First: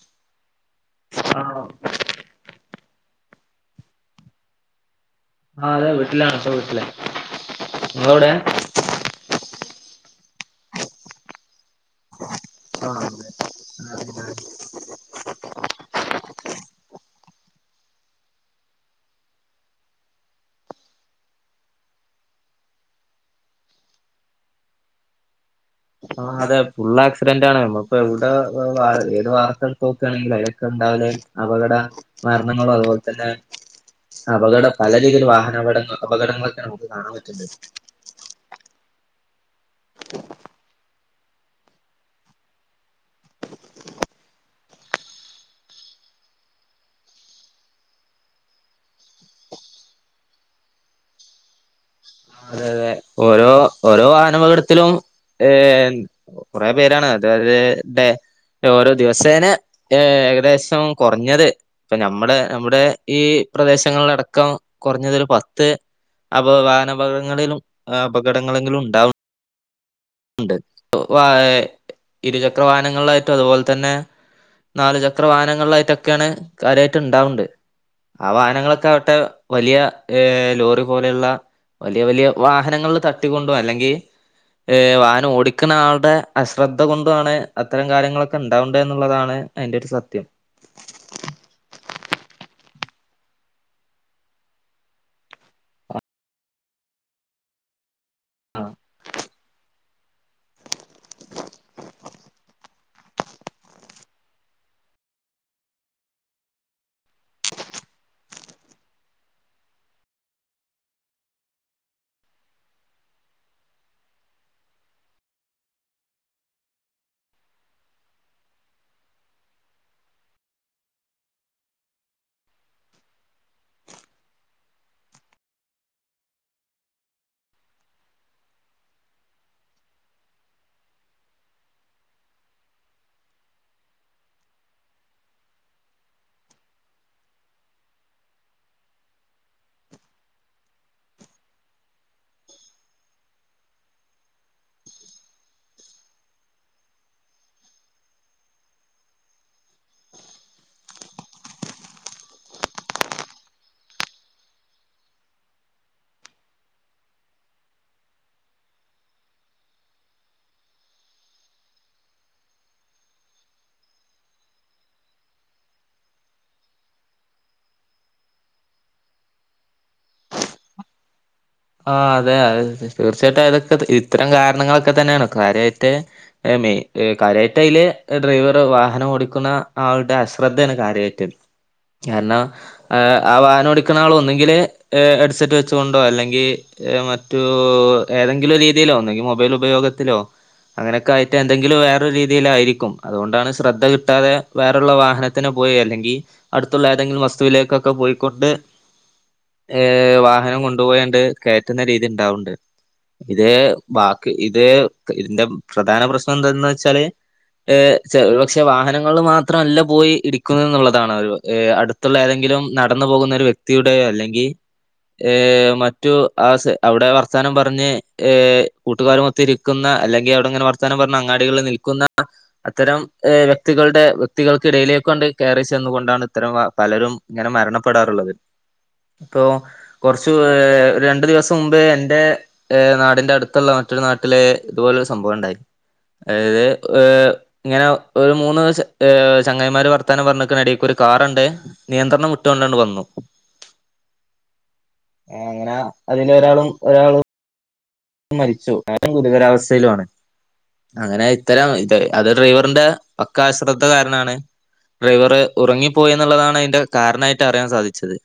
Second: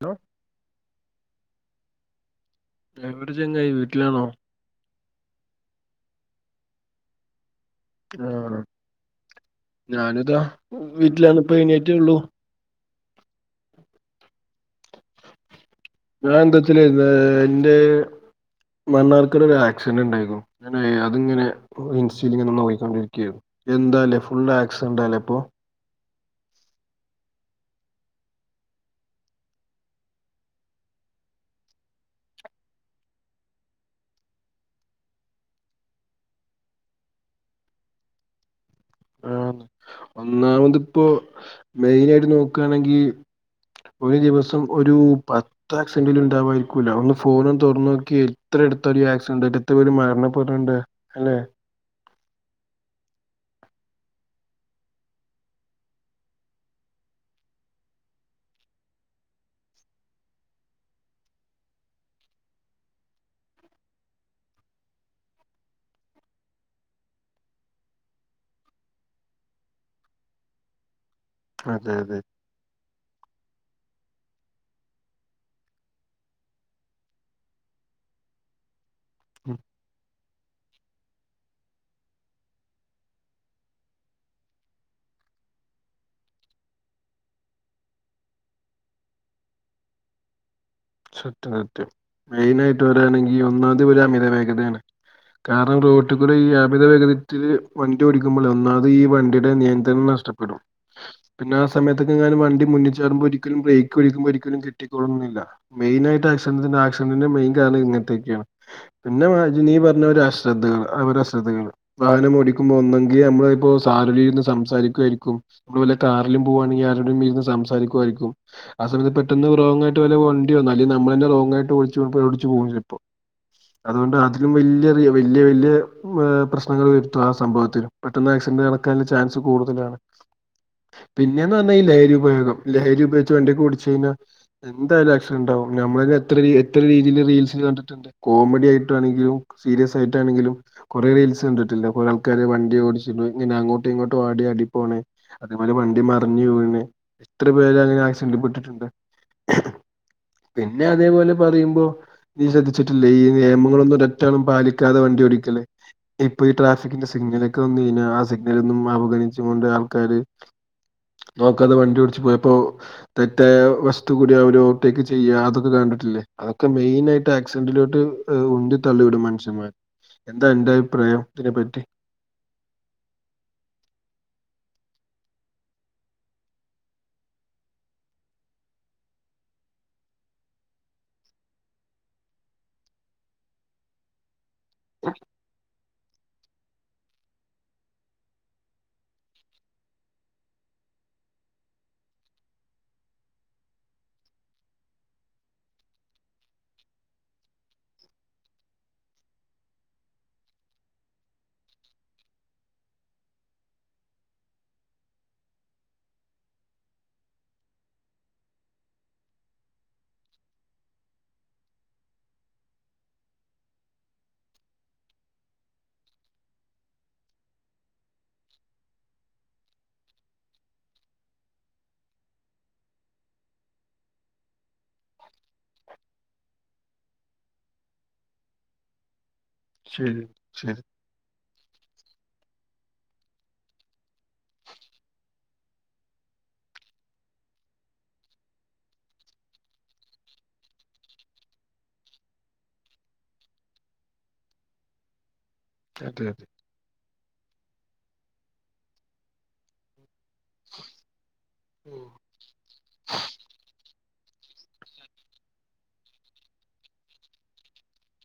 Hello ആഹ് ലെവ്ടെ ചെങ്ങായി വീട്ടിലാണോ ആഹ് അതെ വീട്ടിലാണ് പ്പ വീട്ട്ലാ ആഹ് ഞാനുതാ വീട്ടിലാണ് പ്പഴ്ണേറ്റൊള്ളൂ ആഹ് അതെ [unintelligible] ഞാൻന്തച്ചല് ന്നേ ന്റെ മണ്ണാർക്കാട് ഒരാക്സിഡന്റ്ണ്ടായ്ന്നു ഞാനുയ് അത്ങ്ങനെ ഇൻസ്റ്റേല്ങ്ങനെ നോയിക്കൊണ്ടിരിക്കേര് എന്താല്ലേ ഫുൾ ആക്സിഡന്റാലെപ്പൊ ആഹ് അതെ ഫുൾ ആക്സിഡന്റാണ് മ്മള്പ്പവ്ടെ വ്വ വാര് ഏത് വാർത്തട്ത്തോക്കാണെങ്കിലും അയിലൊക്കെണ്ടാവല് അപകട മര്നങ്ങളു അത്പോൽതന്നെ അപകടം പല രീതിയിൽ വാഹനാപടങ്ങൾ അപകടങ്ങളൊക്കെ നമുക്ക് കാണാൻ പറ്റ്ണ്ട് ആഹ് ഒന്നാമത്പ്പോ മെയിനായിട്ട് നോക്കാണങ്കീ ഒര് ദിവസം ഒരു പത് ത്താക്സന്റിലുണ്ടവായിര്കുലോ ഒന്ന് ഫോണൊൺ തൊർന്നോക്കി എത്രട്ത്താല് ഈ ആക്സിഡന്റ്ടത്ത് പേര് മര്ണപെട്ണ്ട് അല്ലെ അതെ അതെ ഓരോ ഓരോ വാഹനപകടത്തിലും ഏൻ കുറെ പേരാണ് അതായത് ടെ ഓരോ ദിവസേനെ ഏഹ് ഏകദേശം കൊറഞ്ഞത് ഇപ്പ ഞമ്മളെ നമ്മുടെ ഈ പ്രദേശങ്ങൾലടക്കം കൊറഞ്ഞതൊരു പത്ത് അപോ വാഹനപകങ്ങളിലും അപകടങ്ങളെങ്കിലും ഉണ്ടാവും ണ്ട് വാ ഏഹ് അതെ അതെ ഇരുചക്ര വാഹനങ്ങൾലായ്റ്റും അത്പോൽതന്നെ നാലുചക്ര വാഹനങ്ങൾലായി റ്റൊക്കെണ് കാര്യയിറ്റ്ണ്ടാവ്ണ്ട് ആവാഹനങ്ങളൊക്കെ അവ് ട്ട് വലിയ ഏഹ് ലോറി പോലെയുള്ള വലിയ വലിയ വാഹനങ്ങൾ തട്ടികൊണ്ടോ അല്ലെങ്കി ഏഹ് വാഹനം ഓടിക്ക്ണ ആള്ടെ അശ്രദ്ധ കൊണ്ടു ആണ് അത്തരം കാര്യങ്ങളൊക്കെ ഉണ്ടാവ്ണ്ട് എന്നുള്ളതാണ് ഐൻ്റൊര് സത്യം സത്യം സത്യം മെയിൻ ആയിട്ട് പറയാണെങ്കിൽ ഒന്നാമത് ഇവര് അമിത വേഗതയാണ് കാരണം റോട്ടകുടെ ഈ അമിത വേഗത്തില് വണ്ടി ഓടിക്കുമ്പള് ഒന്നാമ ത് ഈ വണ്ടിയുടെ നിയന്ത്രണം നഷ്ടപ്പെടും പിന്നെ ആ സമയത്തൊക്കെങ്ങാനും വണ്ടി മുന്നിൽ ചാടുമ്പോ ഒരിക്കലും ബ്രേക്ക് പിടിക്കുമ്പോ ഒരിക്കലും കെട്ടിക്കോളൊന്നില്ല മെയിനായിട്ട് ആക്സിഡന്റിന്റെ ആക്സിഡ്ന്റിന്റെ മെയിൻ കാരണം ഇങ്ങനത്തൊക്കെയാണ് പിന്നെ മജ നീ പറഞ്ഞപോലെ അശ്രദ്ധകള് അവരശ്രദ്ധകള് വാഹനം ഓടിക്കുമ്പോ ഒന്നെങ്കി നമ്മള് ഇപ്പോ സാറിലിരുന്ന് സംസാരിക്കുവായിരിക്കും അത് പോലെ കാറിലും പോകുവാണെങ്കിൽ ആരോടെങ്കിലും ഇരുന്ന് സംസാരിക്കുവായിരിക്കും ആ സമയത്ത് പെട്ടെന്ന് വ്രോങ്ങായിട്ട് വല്ല വണ് ണ്ടി വന്നാല് നമ്മളന്നെ റോങ്ങയിട്ട് ഓടിച് ഓടിച്ചുപോവും ചെല്പം അതുകൊണ്ട് അതിലും വല്യേറിയ വല്യ വല്യ ഏ പ്രശ്നങ്ങൾ വരുത്തും ആ സംഭവത്തില് പെട്ടന്ന് ആക്സിഡന്റ് കടക്കാന്ള്ള ചാൻസ് കൂടുതലാണ് പിന്നെ എന്ന് പറഞ്ഞാ ഈ ലഹരി ഉപയോഗം ലഹരി ഉപയോഗിച്ച് വണ്ടിക്കെ ഓടിച്ചഴിഞ്ഞാ എന്താലു ആ സിഡന്റാവും നമ്മളെന്നെ എത്ര രീ രീതിയിൽ റീൽസിൽ കണ്ടിട് കോമഡി ആയിട്ടാണെങ്കിലും സീരിയസ് ആയിട്ടാണെങ്കിലും കുറെ റീൽസ് കണ്ടിട്ടില്ലെ കുറേ ആൾക്കാര് വണ്ടി ഓടിച്ചി ഇങ്ങനെ അങ്ങോട്ടും ഇങ്ങോട്ടും ആടി ആടി പോണെ അതേപോലെ വണ്ടി മറിഞ്ഞ് വീണ് എത്ര പേര് അങ്ങനെ ആക്സിഡന്റിൽപ്പെട്ടിട്ടുണ്ട് പിന്നെ അതേപോലെ പറയുമ്പോ നീ ശ്രദ്ധിച്ചിട്ടില്ലേ ഈ നിയമങ്ങളൊന്നും ഒരറ്റാളും പാലിക്കാതെ വണ്ടിഓടിക്കല് ഇപ്പൊ ഈ ട്രാഫിക്കിന്റെ സിഗ്നലൊക്കെ വന്നു കഴിഞ്ഞാ ആ സിഗ്നലൊന്നും അവഗണിച്ചു കൊണ്ട് ആൾക്കാര് നോക്കാതെ വണ്ടി ഓടിച്ച് പോയപ്പോ തെറ്റായ വശത്തു കൂടെ അവര് ടേക്ക് ചെയ്യാ അതൊക്കെ കണ്ടിട്ടില്ലേ അതൊക്കെ മെയിൻ ആയിട്ട് ആക്സിഡന്റിലോട്ട് ഉണ്ടി തള്ളിവിടും മനുഷന്മാരെ എന്താ അന്റെ അഭിപ്രായം ഇതിനെപ്പറ്റി ആഹ് അതേ അയ് തീർച്ചായിട്ടും അതൊക്കെ ഇത്തരം കാരണങ്ങളൊക്കെ തന്നേണ് കാര്യായിട്ട് ഏഹ് മെയ് ഏഹ് കാര്യയ്റ്റയില് ഏഹ് ഡ്രൈവർ വാഹനം ഓടിക്ക്ന്ന ആൾടെ അശ്രദ്ധേണ് കാര്യായ്റ്റ് കാര്ണം ആഹ് വാഹനോടിക്ക്ന്നാളാ ഒന്നുങ്കില് ഹെട്സെറ്റ് വെച്ചോണ്ടൊ അല്ലെ ങ്കി മറ്റൂ ഏതെങ്കിലു രീതിയിലൊ ഒന്നുകി മൊബൈൽ ഉപയോഗത്തിലൊ അങ്ങനൊക്കായിട്ട് എന്തെങ്കിലും വേറൊ രീതിയിലായിരിക്കും അതുകൊണ്ടാണ് ശ്രദ്ധ കിട്ടാതെ വേറൊള്ള വാഹനത്തിന പോയി അല്ലെങ്കി അടുത്തുള്ളെ ഏതെങ്കിലും വസ്തുവിലേകൊക്കെ പോയിക്കൊണ്ട് ഏഹ് വാഹനം കൊണ്ട്പോയണ്ട് കയറ്റ്ന്ന രീതി ഇണ്ടാവ്ണ്ട് ഇത് ബാക്കി ഇത് ഇതിന്റെ പ്രധാന പ്രശ്നെന്തന്ന് വെച്ചാല് ഏഹ് ക്ഷെ ഒരു പക്ഷെ വാഹനങ്ങള് മാത്രവല്ല പോയി ഇടിക്കുന്നെന്നുള്ളതാണ് ഒരു ഏഹ് അടു ത്തുള്ള ഏതെങ്കിലും നടന്ന് പോകുന്ന ഒര് വ്യക്തിയുടെ അല്ലെങ്കി ഏഹ് മ മറ്റു അവടെ വർത്താനം പർഞ്ഞ് ഏഹ് കൂട്ടുകാരുമൊത്തിരിക്ക്ന്ന അല്ലെങ്കി അവടങ്ങന വർ ത്താനം പർഞ്ഞ് അങ്ങാടികളിൽ നിൽക്കുന്ന അത്തരം ഏഹ് വ്യക്തികൾടെ വ്യക്തിൾക്കിടയിലേക്കൊണ്ട് കേറിച്ചെന്ന് കൊണ്ടാണ് ഇത്തരം വ പലരും ഇങ്ങന മരണപ്പെടാറ്ള്ളത്. ഇപ്പോ ശരി കൊർച്ച് ശരി ഏഹ് രണ്ടു ദിവസം മുമ്പേ എന്റേ നാടിന്റെ അട്ത്ത്ള്ള മറ്റൊരു നാട്ടിലേ ഇതുപോലൊര് സംഭവ ഇണ്ടായി അത് ഓഹ് ഇങ്ങനെ ഒരു മൂന്ന് ചെ ഏഹ് ചങ്ങായിരിമാര് വർത്താനം പറഞ്ഞ്ക്ക്ണ എടീക്ക് ഒര് കാറണ്ട് നിയന്ത്രണം വിട്ടോണ്ട് വന്നു [inaudible] അങ്ങനെ അതെ അതെ അതിലൊരാളും ഒരാളും മരിച്ചു അയാളും ഗുരുതരാവസ്ഥയിലു ആണ് അങ്ങനെ ഇത്തരം ഇത അത് ഡ്രൈവറിന്റെ പക്കാ അശ്രദ്ധ കാര്ണാണ് ഡ്രൈവറ് ഉറങ്ങിപ്പോയി ഇന്ന്ള്ളതാണ് അതിന്റെ കാരണായിട്ട് അറിയാൻ സാധിച്ചത്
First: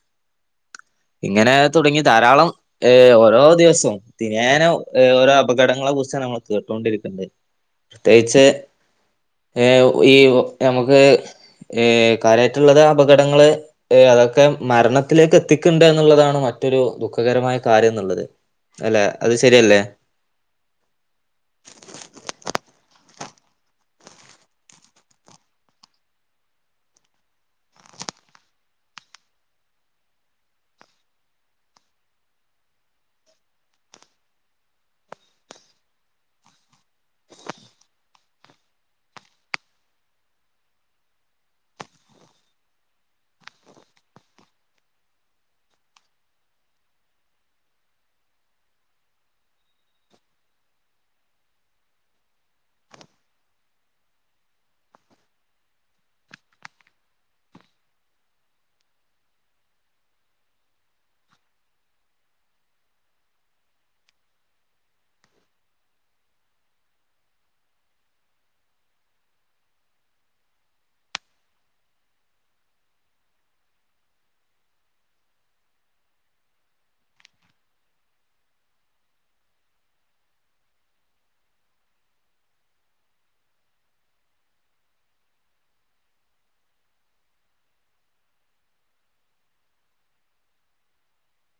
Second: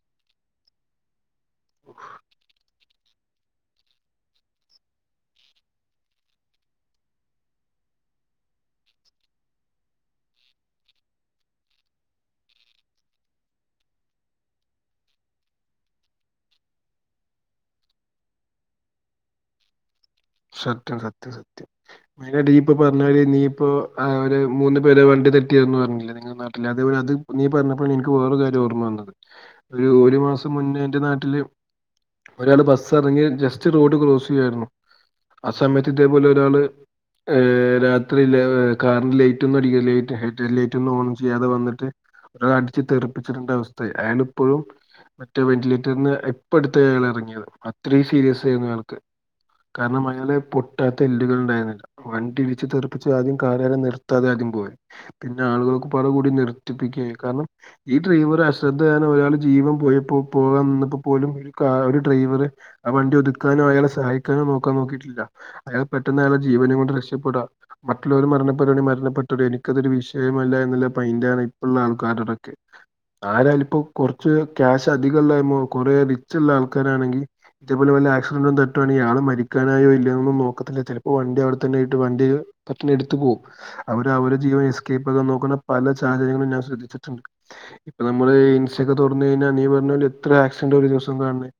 ഇങ്ങനെ തുടങ്ങി ധാരാളം ഏഹ് ഓരോ ദിവസം ഏന ഓരൊ അപകടങ്ങളെ കുറ്ച്ചാണ് നമ്മൾ കേട്ടോണ്ടിരിക്ക്ണ്ട് പ്രത്യേകിച്ച് ഏഹ് ഈ ഞമ്മക്ക് ഏഹ് കാര്യായിട്ട്ള്ളത് അപകടങ്ങള് ഏഹ് അതൊക്ക മരണത്തിലേക്ക് എത്തിക്ണ്ട് എന്നുള്ളതാണ് മറ്റൊരു ദുഃഖകരമായ കാര്യം എന്ന്ള്ളത് അല്ലെ അത് സരിയല്ലെ സത്യം സത്യം സത്യം അയ്‌ന്റെ ടീപ്പ് പർഞാരി നീയിപ്പോ അവരെ മൂന്ന് പേരെ വണ്ടി തട്ടി അർഞു പർഞ്ഞിലെ നീ നാട്ടില് അതെപോലെ അത് നീ പറ്ഞ്ഞപ്പൊ ഇൻക്ക് വേറൊര് കാര്യ ഓർമ്മ വന്നത് ഒരൂ ഒര് മാസം മുന്നെ എന്റെ നാട്ട്ല് ഒരാള് ബസ്സ് എറങ്ങി ജസ്റ്റ് റോഡ് ക്രോസ്സിയ്യായിരുന്നു ആ സമയത്ത് ഇതേപോലൊരാള് ഏഹ് രാത്രില്ലെ ഏഹ് കാറിന് ലൈറ്റൊന്നും അടിക്ക ലൈറ്റ് ഹെഡ്ഡ്ലൈറ്റൊന്നും ഓൺ ചെയ്യാതെ വന്ന്ട്ട് ഒരു അടിച്ച് തെറിപ്പിച്ചിട്ണ്ട അവസ്ഥെ അയാളിപ്പഴും മറ്റെ വെന്റിലേറ്റർന്ന് ഇപ്പട്ത്തെ അയാളെറങ്ങിയത് അത്രയും സീരിയെസെരുന്നു അയാൾക്ക് കാര്ണമായ് അയാളെ പൊട്ടാത്ത എല്ലുകള് ഇണ്ടായിര്ന്നില്ല. വണ്ടി ഇടിച്ച് തെറുപ്പിച്ച് ആദ്യം കാറാരം നിർത്താതെ ആദ്യം പോ പിന്നെ ആളുകളൊക്കപാടെ കൂടി നിർത്തിപ്പിക്കെ കാര്ണം ഈ ഡ്രൈവറെ അശ്രദ്ധ കാര്ണം ഒരാളെ ജീവൻ പോയപ്പൊ പോകാൻ നിന്നപ്പൊ പോലും കാ ഒരു ഡ്രൈവറെ ആ വണ്ടി ഒത്ക്കാനും അയാളെ സഹായിക്കാനും നോക്കാൻ നോക്കീട്ടില്ല അയാള് പെട്ടെന്ന് അയാളെ ജീവനും കൊണ്ട് രക്ഷപ്പെട മറ്റുള്ളവര് മരണപ്പെടാണെ മരണപ്പെട്ടോടെ എനിക്കതൊരു വിഷയമല്ല എന്ന്ള്ള പയ്ന്റാണ് ഇപ്പള്ള ആൾക്കാര്ടൊക്കെ ആരാലെ ഇപ്പൊ കൊറ്ച്ച് ക്യാഷ് അധികം ഇള്ളമൊ കൊറേ റിച്ച്ള്ള ആൾക്കാരാണെങ്കി ഇത്പോലെ വല്ല ആക്സിഡന്റും തട്ടാണെങ്കി ആള് മരിക്കാനായൊ ന്നും നോക്കത്തില്ല ചെലപ്പൊ വണ്ടി അവടെ തന്നെയിട്ട് വണ്ടി പെട്ടനെ എടുത്ത് പോവും അവര് അവരെ ജീവൻ എസ്കേപ്പാകൻ നോക്ക്ന്ന പല സാഹചര്യങ്ങളും ഞാൻ ശ്രദ്ധിച്ചിട്ട്ണ്ട് ഇപ്പ ഞമ്മള് ഇൻസ്റ്റൊക്കെ തൊർന്ന് കഴിഞ്ഞ നീ പർഞ്ഞോലെ എത്ര ആക്സിഡന്റ ഒരു ദിവസം കാൺണെ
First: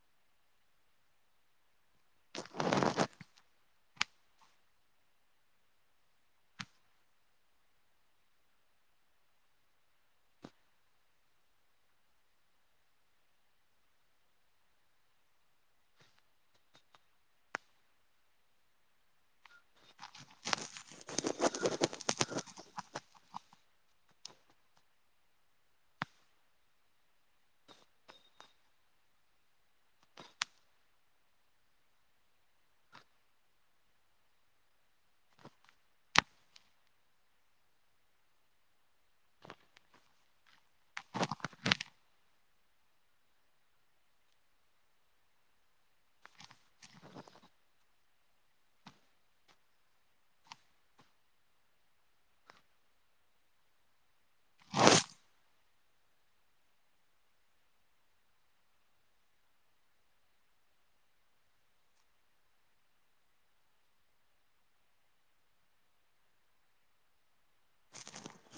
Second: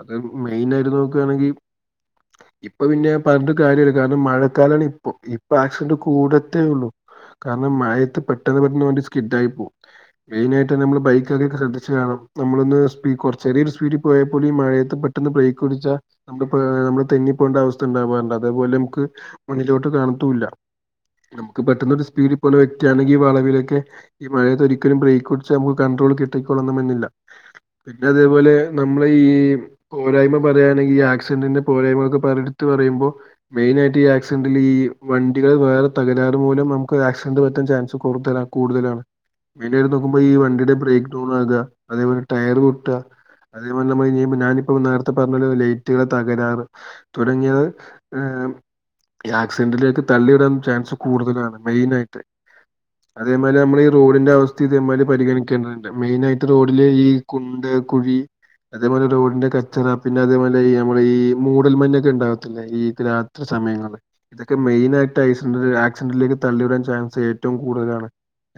അത് മെയിനായിട്ട് നോക്കാണെങ്കി ഇപ്പൊ പിന്നെ പർഞ്ഞിട്ട് കാര്യല്ല. കാര്ണം മഴക്കാലാണ് ഇപ്പൊ ഇപ്പൊ ആക്സിഡന്റ് കൂടത്തെ ഉള്ളു കാരണം മഴത്ത് പെട്ടെന്ന് പെട്ടെന്ന് വണ്ടി സ്കിഡ ആയി പോവും മെയിനായിട്ട് നമ്മള് ബൈക്കരെ ശ്രദ്ധിച്ചു കാണം നമ്മളൊന്ന് സ്പി കുറച്ചേറിയ ഒരു സ്പീഡി പോയ പോലും ഈ മഴയത് പെ ട്ടന്ന് ബ്രേക്ക് കുടിച്ച നമ്മള് പാ നമ്മള് തെന്നി പോണ്ട അവസ്ഥ ഉണ്ടാവാറുണ്ട് അതേപോലെ നമുക്ക് മുന്നിലോട്ട് കാണതൂല്ല നമുക്ക് പറ്റുന്നൊരു സ്പീഡിൽ പോന്ന വെക്തിയാണെങ്കിൽ ഈ വളവിലൊക്കെ ഈ മഴയത്ത് ഒരിക്കലും ബ്രേക്ക് കുടിച്ച നമുക്ക് കൺട്രോൾ കിട്ടിക്കൊള്ളന്നും മെന്നില്ല പിന്നെ അതേപോലെ നമ്മള് ഈ പോരായ്മ പറയയാണെങ്കി ഈ ആക്സിഡന്റിന്റെ പോരായ്മകൊക്കെ പല എടുത്ത് പറയുമ്പോൾ മെയിൻ ആയിട്ട് ഈ ആക്സിഡന്ൽ ഈ വണ്ടികൾ വേറെ തകരാറ് മൂലം നമുക്ക് ആക്സിഡന്റ് പറ്റാൻ ചാൻസ് കൂടുതലാണ് കൂടുതലാണ് മെയനായിട്ട് നോക്കുമ്പോ ഈ വണ്ടിയുടെ ബ്രേക്ക് ഡൗൺ ആക അതേപോലെ ടയർ പൊട്ട്അ അതേപോലെ നമ്മൾ ഞാനിപ്പോ നേരത്തെ പറഞ്ഞ ലൈറ്റുകളെ തകരാറ് തുടങ്ങിയത് ഏഹ് ആക്സിഡന്റിലേക്ക് തള്ളി വിടൻ ചാൻസ് കൂടുതലാണ് മെയിനായിട്ട് അതേമാരി നമ്മള് റോഡിന്റെ അവസ്ഥ ഇതേമാരി പരിഗണിക്കേണ്ടതുണ്ട് മെയിനായിട്ട് റോഡില് ഈ കുണ്ട് കുഴി അതേപോലെ റോഡിന്റെ കച്ചറ പിന്നെ അതേപോലെ നമ്മൾ ഈ മൂടൽമഞ്ഞ ഇണ്ടാവത്തില്ല ഈത് രാത്രി സമയങ്ങളിൽ ഇതൊക്കെ മെയിനായിട്ട് ആയിസ്ന്ററ് ആക്സിഡന്റിലേക്ക് തള്ളി വരാൻ ചാൻസ് ഏ റ്റവും കൂടുതലാണ്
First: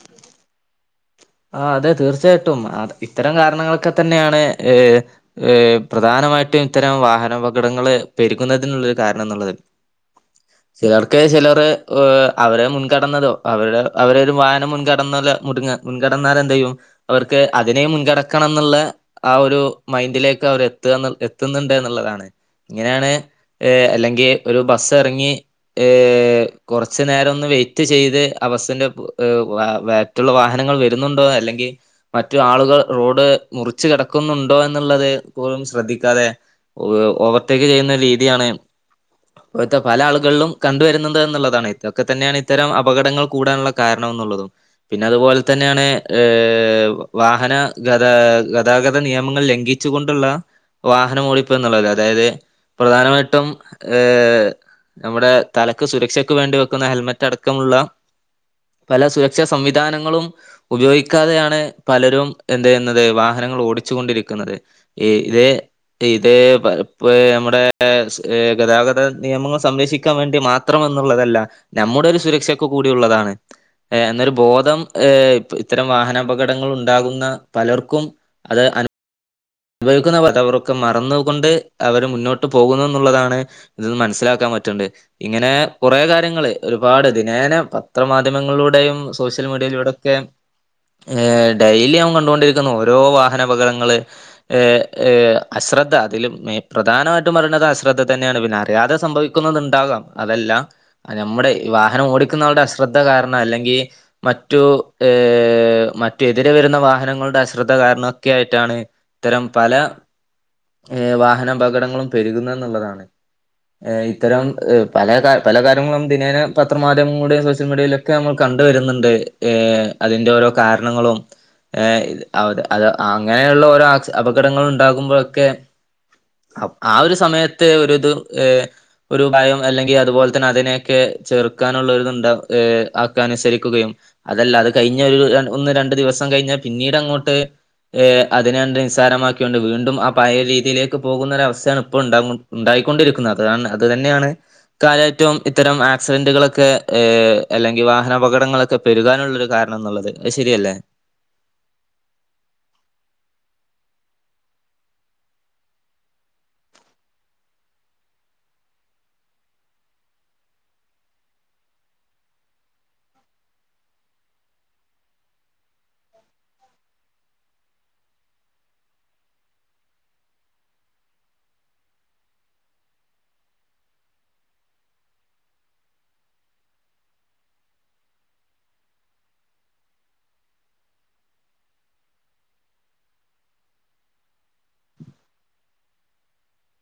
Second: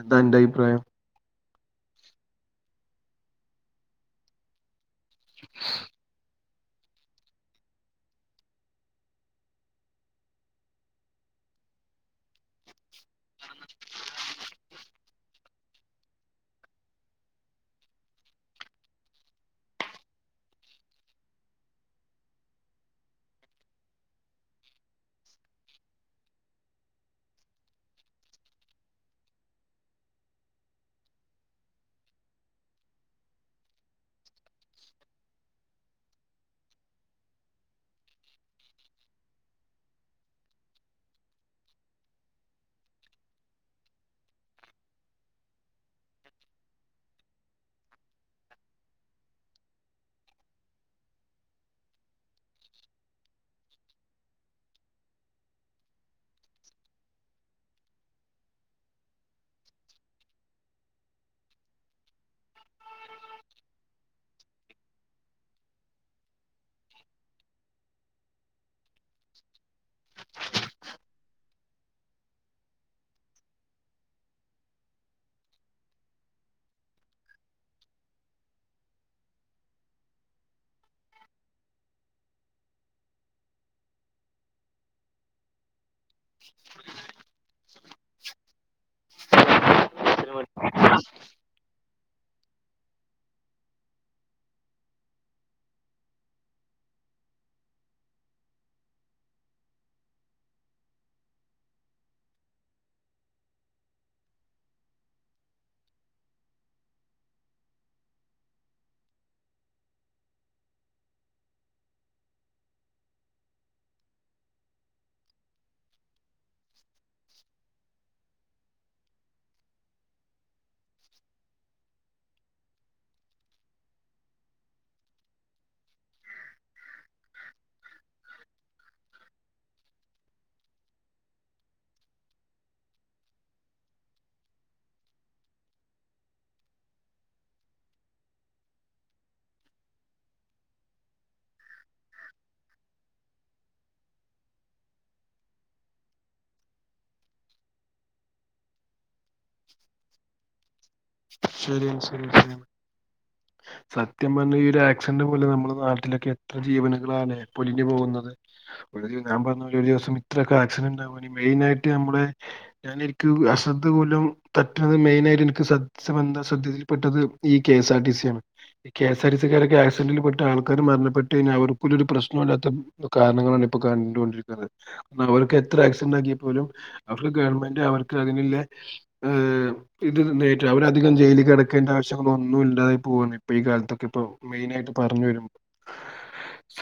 എന്താ അന്റെറ അഭിപ്രായം ആഹ് അതെ തീർച്ചയായിട്ടും അ ഇത്തരം കാരണങ്ങളൊക്കെ തന്നെയാണ് ഏ ഏ പ്രധാനമായിട്ടും ഇത്തരം വാഹനപകടങ്ങള് പെരുകുന്നതിനുള്ളൊരു കാരണം എന്നുള്ളത്. [inaudible] ചിലർക്ക് ചിലർ ഓ അവരെ മുൻകടന്നതോ അവരുടെ അവര ഒരു വാഹനം മുൻകടന്നത് മുടുങ്ങ് മുൻകടന്നലെന്ത് ചെയ്യും അവർക്ക് അതിനേ മുൻകടക്കണം എന്നുള്ളെ ആ ഒരു മൈൻഡിലേക്ക് അവർ എത്തുകന്ന് എത്തുന്നുണ്ട് എന്നുള്ളതാണ് ഇങ്ങനെയാണ് ഏ അല്ലെങ്കിൽ ഒരു ബസ്സ് എറങ്ങി ഏ കൊറച്ചു നേരം ഒന്ന് വെയിറ്റ് ചെയ്ത് ആബസിന്റെ പു എ വ വെ വറ്റുള്ള വാഹന ങ്ങൾ വരുന്നുണ്ടോ അല്ലെങ്കിൽ മറ്റു ആളുകൾ റോഡ് മുറിച്ച കടക്കുന്നുണ്ടോ എന്നുള്ളത് പോലും ശ്രദ്ധിക്കാതെ ഒ ഓവർടേക്ക് ചെയ്യുന്ന രീതിയാണ് പ്പത്തെ പല ആളുകളിലും കണ്ടുവരുന്നണ്ട് എന്നുള്ളതാണ് ഇതൊക്കെ തന്നെയാണ് ഇത്തരം അപകടങ്ങൾ കൂടാനുള്ള കാരണം എന്നുള്ളതും പിന്നെ അതുപോലെ തന്നെയാണ് ഏഹ് വാഹന ഗത ഗതാഗത നിയമങ്ങൾ ലംഘിച്ചു കൊണ്ടുള്ള വാഹനം ഓടിപ്പ് എന്നുള്ളത് അതായത് പ്രധാനമായിട്ടും ഏഹ് നമ്മുടെ തലക്ക് സുരക്ഷയ്ക്ക് വേണ്ടി വെക്കുന്ന ഹെൽമെറ്റ് അടക്കമുള്ള പല സുരക്ഷാ സംവിധാനങ്ങളും ഉപയോഗിക്കാതെയാണ് പലരും എന്ത് ചെയ്യുന്നത് വാഹനങ്ങൾ ഓടിച്ചു കൊണ്ടിരിക്കുന്നത്. ഈ ഇതേ ഇത് ഇപ്പ പ്പ് നമ്മടെ സു ഗതാഗത നിയമങ്ങൾ സംരക്ഷിക്കാൻ വേണ്ടി മാ മാത്രം എന്നുള്ളതല്ല നമ്മുടെ ഒരു സുരക്ഷക്ക കൂടിയള്ളതാണ് എന്നൊരു ബോധം ഏഹ് ഇത്തരം വാഹനാപകടങ്ങൾ ഉണ്ടാകുന്ന പലർക്കും അത് അനു ഭവിക്കുന്ന പ അവർക്കെ മറന്നുക കൊണ്ട് അവര് മുന്നോട്ട് പോകുന്നു എന്നുള്ളതാണ്. ഇതിന്ന് മനസ്സിലാക്കാൻ പറ്റണ്ട് ഇങ്ങനെ കുറേ കാര്യങ്ങള് ഒരുപാട് ദിനേന പത്രമാധ്യമങ്ങളിലൂടെയും സോഷ്യൽ മീഡിയയിലൂടെ ഒക്കെ ഡെലി അവൻ കണ്ടുകൊണ്ടിരിക്കുന്ന ഓരോ വാഹനപകടങ്ങള് ഏ ഏ അശ്രദ്ധ അതിലും മെ പ്രധാനമായിട്ടും പറയണത് അശ്രദ്ധ തന്നെയാണ് പിന്നെ അറിയാതെ സംഭവിക്ക ക്ന്നതുണ്ടാകാം അതല്ല ഞമ്മുടെ വാഹനം ഓടിക്കുന്നവളടെ അശ്രദ്ധ കാരണം അല്ലെങ്കിൽ മറ്റു ഏ മറ്റുതിരെ വരുന്ന വാഹനങ്ങളുടെ അശ്രദ്ധ കാരണൊക്കെ ആയിട്ടാണ്- ഇത്തരം പല ഏ വാഹനപകടങ്ങളും പെരുകുന്നെ എന്നുള്ളതാണ്. ഏ ഇത്തരം പല പല കാര്യങ്ങളും ദിനേന പത്രമാധ്യമങ്ങളൂടെയും സോഷ്യൽ മീഡിയിലും- ഒക്കെ നമ്മൾ കണ്ടുവരുന്നുണ്ട് ഏ അതിന്റെ ഓരോ കാരണങ്ങളും ഏ ത് അവ്തെ അത് ആ അങ്ങനെയുള്ള ഓരോ ആക്സി അപകടങ്ങളുണ്ടാകുമ്പോഴൊക്കെ അപ് ആ ഒരു സമയത്ത് ഒരുത് ഏ ഒരു ഭയം അല്ലെങ്കി അതുപോലെ തന്നെ അതിനെയൊക്കെ ചെറുക്കാനുള്ളൊരുതുണ്ടാക്കയ ഏ ആക്കെ അനുസരിക്കുകയും അതല്ല അത് കഴിഞ്ഞ ഒരു രണ്ട് ഒന്ന് രണ്ടു ദിവസം കഴിഞ്ഞാ പിന്നീടങ്ങോട്ട് ഏ അത് അതിന് സ്സാരമാക്കിയൊണ്ട് വീണ്ടും ആ പയ്യെ രീതിയിലേക്ക് പോകുന്ന ഒരവ സ്ഥയാണ് ഇപ്പോൾ ഉണ്ടാവ് ഉണ്ടായിക്കൊണ്ടിരിക്കുന്നേ അതാണ് അത് തന്നെയാണ്. ഈകാലേറ്റവും ഇത്തരം ആക്സിഡന്റുകളൊക്കെ ഏ അല്ലെങ്കിൽ വാഹനപകടങ്ങളൊക്കെ പെരുകാനുള്ള ത് കാരണം എന്നുള്ളത് അത് ശരിയല്ലേ? ശരിയാണ് ശര്യാണ് ശരിയാണ്. സത്യം പറഞ്ഞാൽ ഈ ഒരു ആക്സിഡന്റ് പോലെ നമ്മളെ നാട്ടിലൊക്കെ എത്ര ജീവനുകളാലേ പൊലിഞ്ഞു പോകുന്നത്. ഒരു ഞാൻ പറഞ്ഞ ഒരു ദിവസം ഇത്രയൊക്കെ ആക്സിഡന്റ് ആവാന് മെയിൻ ആയിട്ട് നമ്മടെ ഞാന് എനിക്ക് അശ്രദ്ധ മൂലം തട്ടാതെ മെയിന ആയിട്ട് എനിക്ക് സ സംബന്ധ ശ്രദ്ധയിൽപ്പെട്ടത് ഈ കെ സാർ ടി സി ആണ്. K S R T C കാരൊക്കെ ആക്സിഡന്റിൽപ്പെട്ട് ആൾക്കാര് മരണപ്പെട്ട് കഴിഞ്ഞാൽ അവർക്ക്പോലും ഒരു പ്രശ്നം ഇല്ലാത്ത കാരണങ്ങളാണ് ഇപ്പൊ കണ്ടൊണ്ടിരിക്കുന്നത് അവർക്ക് എത്ര ആക്സിഡന്റ് ആക്കിയ പോലും അവർക്ക് ഗവൺമെന്റ് അവർക്ക് അതിനുള്ള ഏ ഇത് നേ രിട്ട് അവര് അധികം ജയില് കെടക്കേണ്ട ആവശ്യങ്ങളൊന്നും ഇല്ലാതായി പോകാണ് ഇപ്പോ ഈ കാലത്തൊക്കെ ഇപ്പോ മെയിനായിട്ട് പറഞ്ഞു വരുമ്പൊ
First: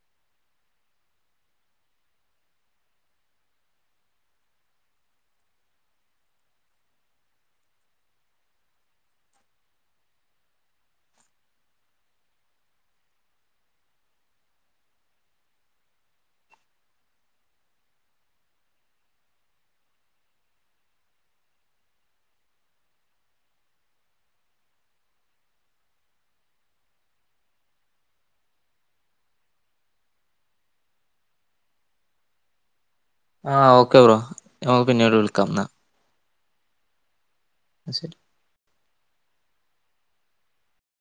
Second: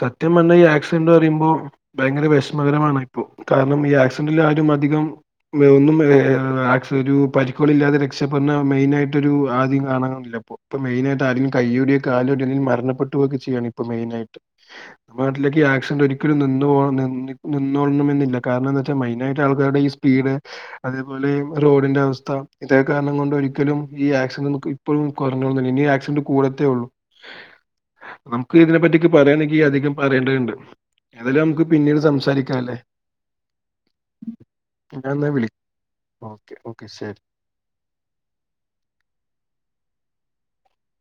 സത്യം പറഞ്ഞ ഈ ആക്സിഡന്റ് പറയുമ്പോ ഭയങ്കര വിഷമകരമാണ് ഇപ്പോ കാരണം ഈ ആക്സിഡൻ്റിൽ ആരും അധികം ഒന്നും ആ ആക്സി ഒരു പരിക്കോളി ല്ലാതെ രക്ഷപ്പെടണ മെയിനായിട്ടൊരു ആദ്യം കാണാറില്ല ഇപ്പോ ഇപ്പൊ മെയിനായിട്ട് ആരേലും കയ്യൊടിയോ കാലോടിയോ ഇല്ലേല് മരണപ്പെട്ടു പോകുവൊക്കെ ചെയ്യാണ് ഇപ്പൊ മെയിനായിട്ട് നമ്മുടെ നാട്ടിലൊക്കെ ഈ ആക്സിഡന്റ് ഒരിക്കലും നിന്ന് പോണം നിന്നോളണം എന്നില്ല കാരണംന്ന്ച്ചാ മെയിനായിട്ട് ആൾക്കാരുടെ ഈ സ് പീഡ് അതേപോലെ റോഡിന്റെ അവസ്ഥ ഇതേ കാരണം കൊണ്ടൊരി ക്കലും ഈ ആക്സിഡന്റ് ഇപ്പോഴും കുറഞ്ഞോളണം എന്നില്ല ഇനിയും ആക്സിഡന്റ് കൂടത്തേ ഉള്ളു നമുക്ക് ഇതിനെ പറ്റിയൊക്കെ പറയാണെങ്കിൽ അധികം പറയേണ്ടതുണ്ട് അതെല്ലാം നമുക്ക് പിന്നീട് സംസാരിക്കാം അല്ലേ ആഹ് ഓക്കെ ബ്രോ ഞമക്ക് ഞാൻ പിന്നീട് വിളി വിളക്കാം എന്നാ ഓക്കെ ഓക്കെ ശരി ശെരി